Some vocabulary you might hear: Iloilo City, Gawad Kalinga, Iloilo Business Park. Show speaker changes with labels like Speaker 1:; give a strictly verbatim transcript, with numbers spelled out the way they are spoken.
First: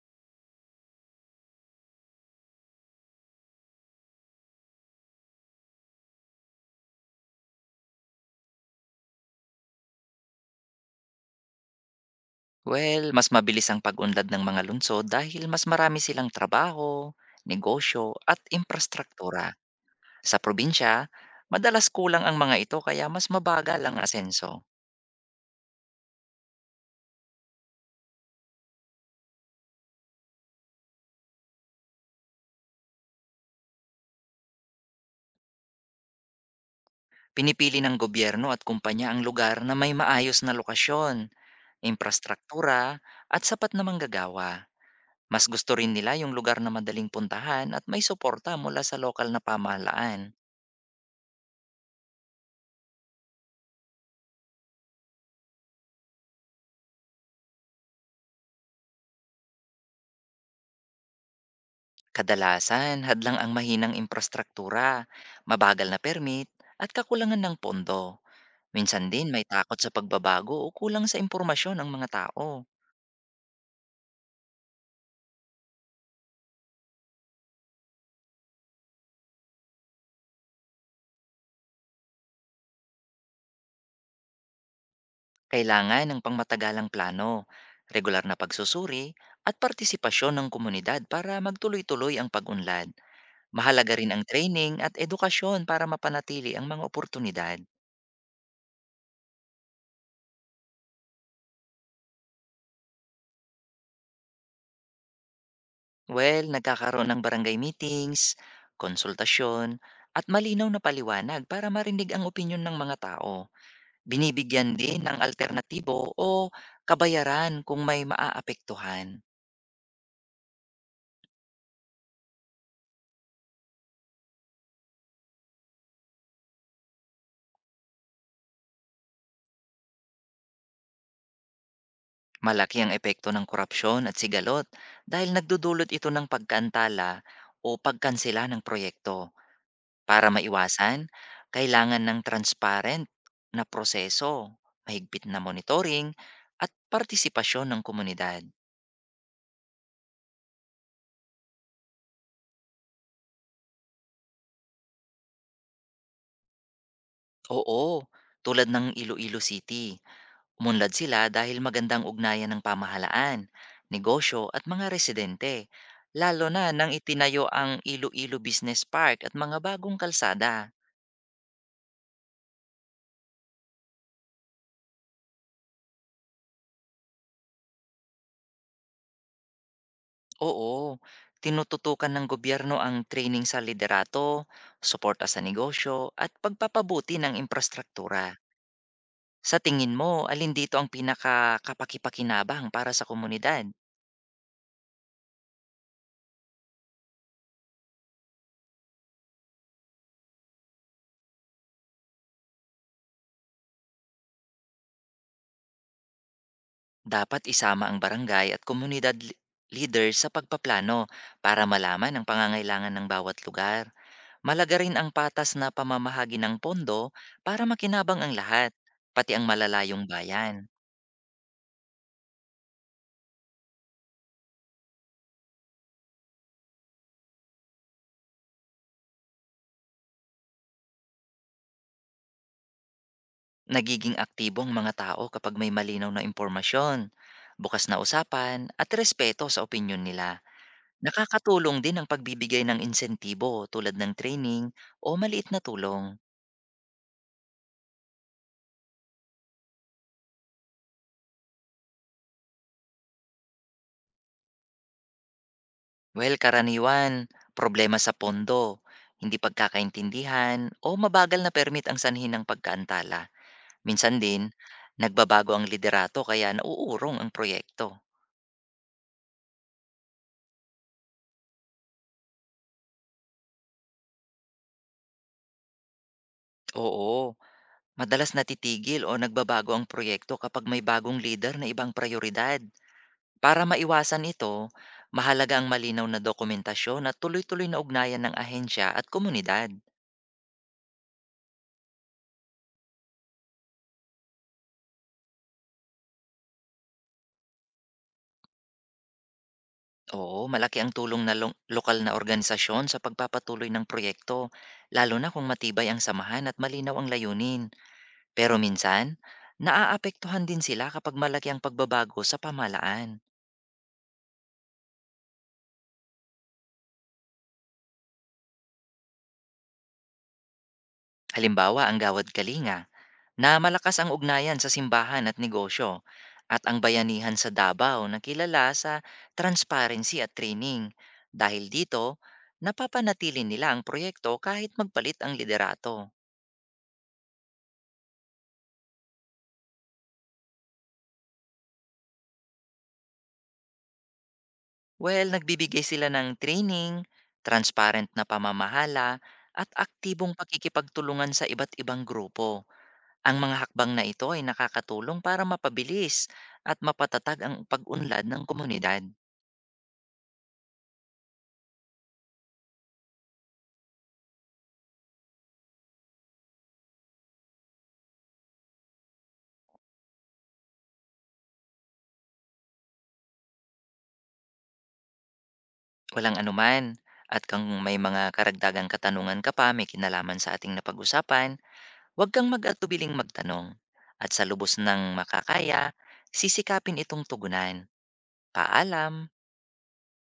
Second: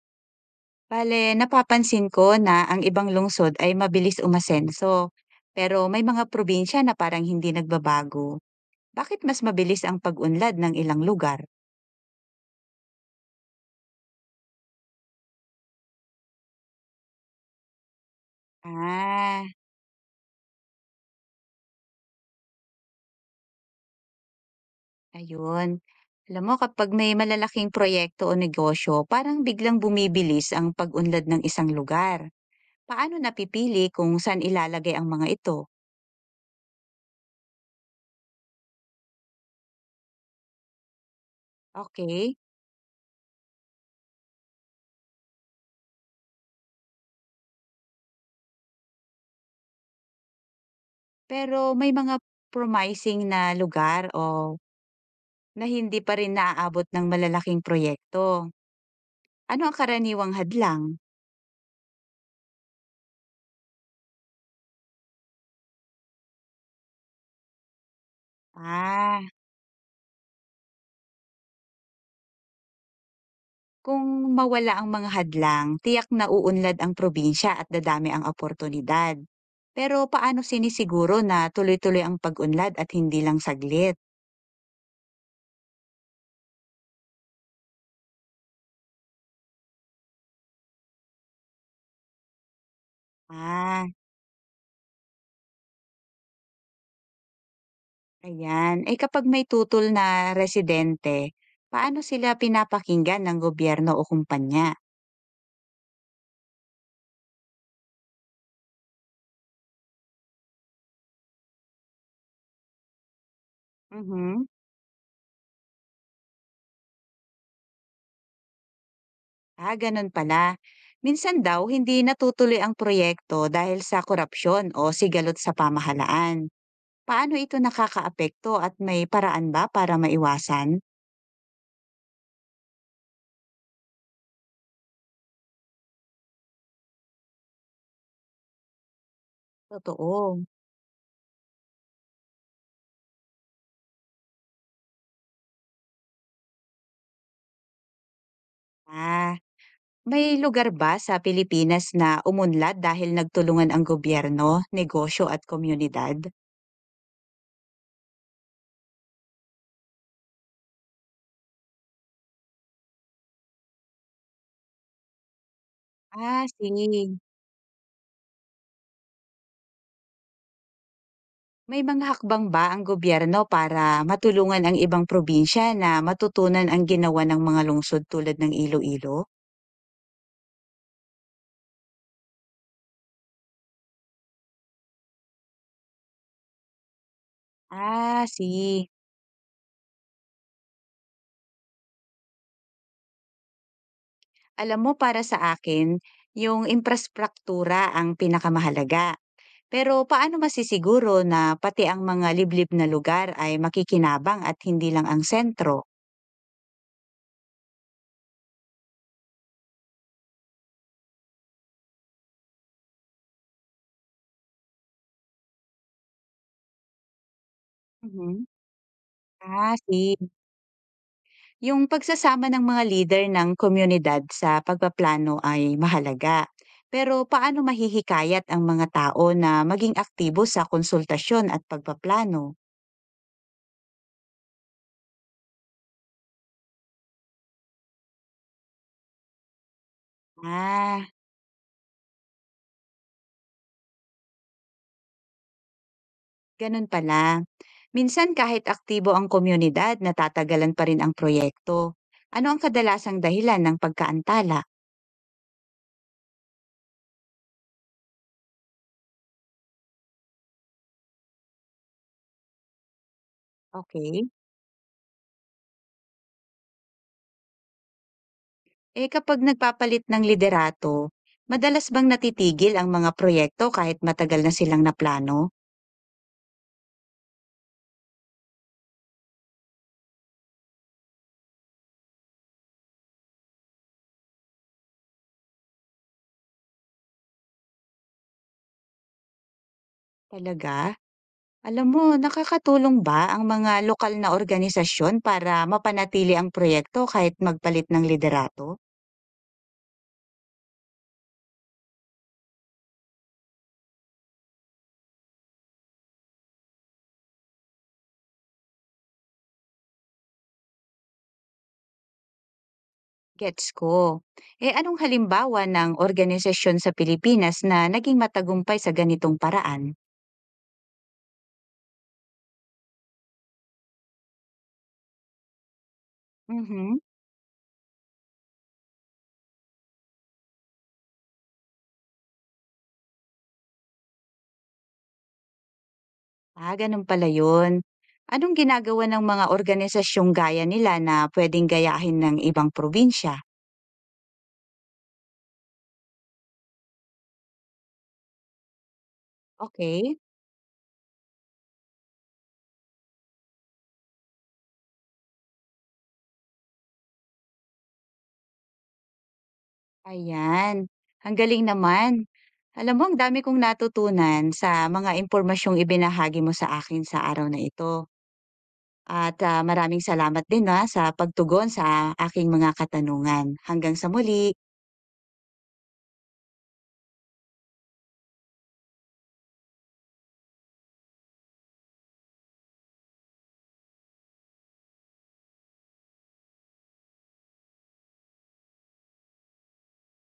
Speaker 1: Bale, napapansin ko na ang ibang lungsod ay mabilis umasenso, pero may mga probinsya na parang hindi nagbabago. Bakit mas mabilis ang pag-unlad ng ilang lugar?
Speaker 2: Well, mas mabilis ang pag-unlad ng mga lungsod dahil mas marami silang trabaho, negosyo at infrastruktura.
Speaker 1: Ah,
Speaker 2: Sa probinsya, madalas kulang ang mga ito kaya mas mabagal ang asenso.
Speaker 1: ayun. Alam mo, kapag may malalaking proyekto o negosyo, parang biglang bumibilis ang pag-unlad ng isang lugar. Paano napipili kung saan ilalagay ang mga ito?
Speaker 2: Pinipili ng gobyerno at kumpanya ang lugar na may maayos na lokasyon,
Speaker 1: Okay,
Speaker 2: infrastruktura at sapat na manggagawa. Mas gusto rin nila yung lugar na madaling puntahan at may suporta mula sa lokal na pamahalaan.
Speaker 1: pero may mga promising na lugar o na hindi pa rin naaabot ng malalaking proyekto. Ano ang karaniwang hadlang?
Speaker 2: Kadalasan, hadlang ang mahinang imprastraktura, mabagal na permit, at kakulangan ng pondo. Minsan
Speaker 1: Ah,
Speaker 2: din may takot sa pagbabago o kulang sa impormasyon ang mga tao.
Speaker 1: kung mawala ang mga hadlang, tiyak na uunlad ang probinsya at dadami ang oportunidad. Pero paano sinisiguro na tuloy-tuloy ang pag-unlad at hindi lang saglit?
Speaker 2: Kailangan ng pangmatagalang plano, regular na pagsusuri, at partisipasyon ng komunidad para magtuloy-tuloy ang pag-unlad.
Speaker 1: Ah,
Speaker 2: Mahalaga rin ang training at edukasyon para mapanatili ang mga oportunidad.
Speaker 1: ayan. Eh kapag may tutol na residente, paano sila pinapakinggan ng gobyerno o kumpanya?
Speaker 2: Well, nagkakaroon ng barangay meetings, konsultasyon, at malinaw na paliwanag para marinig ang opinyon ng mga tao.
Speaker 1: Mhm.
Speaker 2: Binibigyan din ng alternatibo o kabayaran kung may maaapektuhan.
Speaker 1: Ah, ganun pala. Minsan daw, hindi natutuloy ang proyekto dahil sa korupsyon o sigalot sa pamahalaan. Paano ito nakakaapekto at may paraan ba para maiwasan?
Speaker 2: Malaki ang epekto ng korupsyon at sigalot dahil nagdudulot ito ng pagkaantala o pagkansela ng proyekto. Para
Speaker 1: Totoo.
Speaker 2: maiwasan, kailangan ng transparent na proseso, mahigpit na monitoring, at partisipasyon ng komunidad.
Speaker 1: Ah, may lugar ba sa Pilipinas na umunlad dahil nagtulungan ang gobyerno, negosyo at komunidad?
Speaker 2: Oo, tulad ng Iloilo City. Umunlad sila dahil magandang ugnayan ng pamahalaan, negosyo at mga residente, lalo
Speaker 1: Ah,
Speaker 2: na nang
Speaker 1: sige.
Speaker 2: itinayo ang Iloilo Business Park at mga bagong kalsada.
Speaker 1: May mga hakbang ba ang gobyerno para matulungan ang ibang probinsya na matutunan ang ginawa ng mga lungsod tulad ng Iloilo?
Speaker 2: Oo, tinututukan ng gobyerno ang training sa liderato, suporta sa negosyo at pagpapabuti ng infrastruktura.
Speaker 1: Ah, si.
Speaker 2: Sa tingin mo, alin dito ang pinakakapakipakinabang para sa komunidad?
Speaker 1: Alam mo, para sa akin, yung imprastraktura ang pinakamahalaga. Pero paano masisiguro na pati ang mga liblib na lugar ay makikinabang at hindi lang ang sentro?
Speaker 2: Dapat isama ang barangay at komunidad li- leader sa pagpaplano para malaman ang pangangailangan ng bawat lugar. Malaga rin ang patas na pamamahagi ng pondo para makinabang ang
Speaker 1: Mhm.
Speaker 2: lahat, pati ang
Speaker 1: Ah,
Speaker 2: malalayong
Speaker 1: si.
Speaker 2: bayan.
Speaker 1: Yung pagsasama ng mga leader ng komunidad sa pagpaplano ay mahalaga. Pero paano mahihikayat ang mga tao na maging aktibo sa konsultasyon at pagpaplano?
Speaker 2: Nagiging aktibo ang mga tao kapag may malinaw na impormasyon, bukas na usapan at respeto sa opinyon nila.
Speaker 1: Ah,
Speaker 2: Nakakatulong din ang pagbibigay ng insentibo tulad ng training o maliit na tulong.
Speaker 1: ganun pala. Minsan kahit aktibo ang komunidad, natatagalan pa rin ang proyekto. Ano ang kadalasang dahilan ng pagkaantala?
Speaker 2: Well, karaniwan, problema sa pondo, hindi pagkakaintindihan o mabagal na permit ang sanhin ng pagkaantala. Minsan
Speaker 1: Okay.
Speaker 2: din, nagbabago ang liderato kaya nauurong ang proyekto.
Speaker 1: Eh kapag nagpapalit ng liderato, madalas bang natitigil ang mga proyekto kahit matagal na silang naplano?
Speaker 2: Oo, madalas natitigil o nagbabago ang proyekto kapag may bagong leader na ibang prioridad. Para maiwasan ito, mahalaga ang malinaw na dokumentasyon at tuloy-tuloy na ugnayan ng ahensya at komunidad.
Speaker 1: Talaga? Alam mo, nakakatulong ba ang mga lokal na organisasyon para mapanatili ang proyekto kahit magpalit ng liderato?
Speaker 2: Oo, malaki ang tulong na lo- lokal na organisasyon sa pagpapatuloy ng proyekto, lalo na kung matibay ang samahan at malinaw ang layunin. Pero minsan, naaapektuhan din sila kapag malaki ang pagbabago sa pamalaan.
Speaker 1: Gets ko. Eh anong halimbawa ng organisasyon sa Pilipinas na naging matagumpay sa ganitong paraan?
Speaker 2: Halimbawa, ang Gawad Kalinga, na malakas ang ugnayan sa simbahan at negosyo, at ang
Speaker 1: Mhm.
Speaker 2: bayanihan sa Davao na kilala sa transparency at training. Dahil dito, napapanatili nila ang proyekto kahit magpalit ang liderato.
Speaker 1: Ah, ganun pala yun. Anong ginagawa ng mga organisasyong gaya nila na pwedeng gayahin ng ibang probinsya?
Speaker 2: Well, nagbibigay sila ng training, transparent na pamamahala, at
Speaker 1: Okay,
Speaker 2: aktibong pakikipagtulungan sa iba't ibang grupo. Ang mga hakbang na ito ay nakakatulong para mapabilis at mapatatag ang pag-unlad ng komunidad.
Speaker 1: ayan. Ang galing naman. Alam mo, ang dami kong natutunan sa mga impormasyong ibinahagi mo sa akin sa araw na ito at, ah, maraming salamat din, na sa pagtugon sa aking mga katanungan. Hanggang sa muli.
Speaker 2: Walang anuman. At kung may mga karagdagang katanungan ka pa may kinalaman sa ating napag-usapan, huwag kang mag-atubiling magtanong. At sa lubos ng makakaya, sisikapin itong tugunan. Paalam!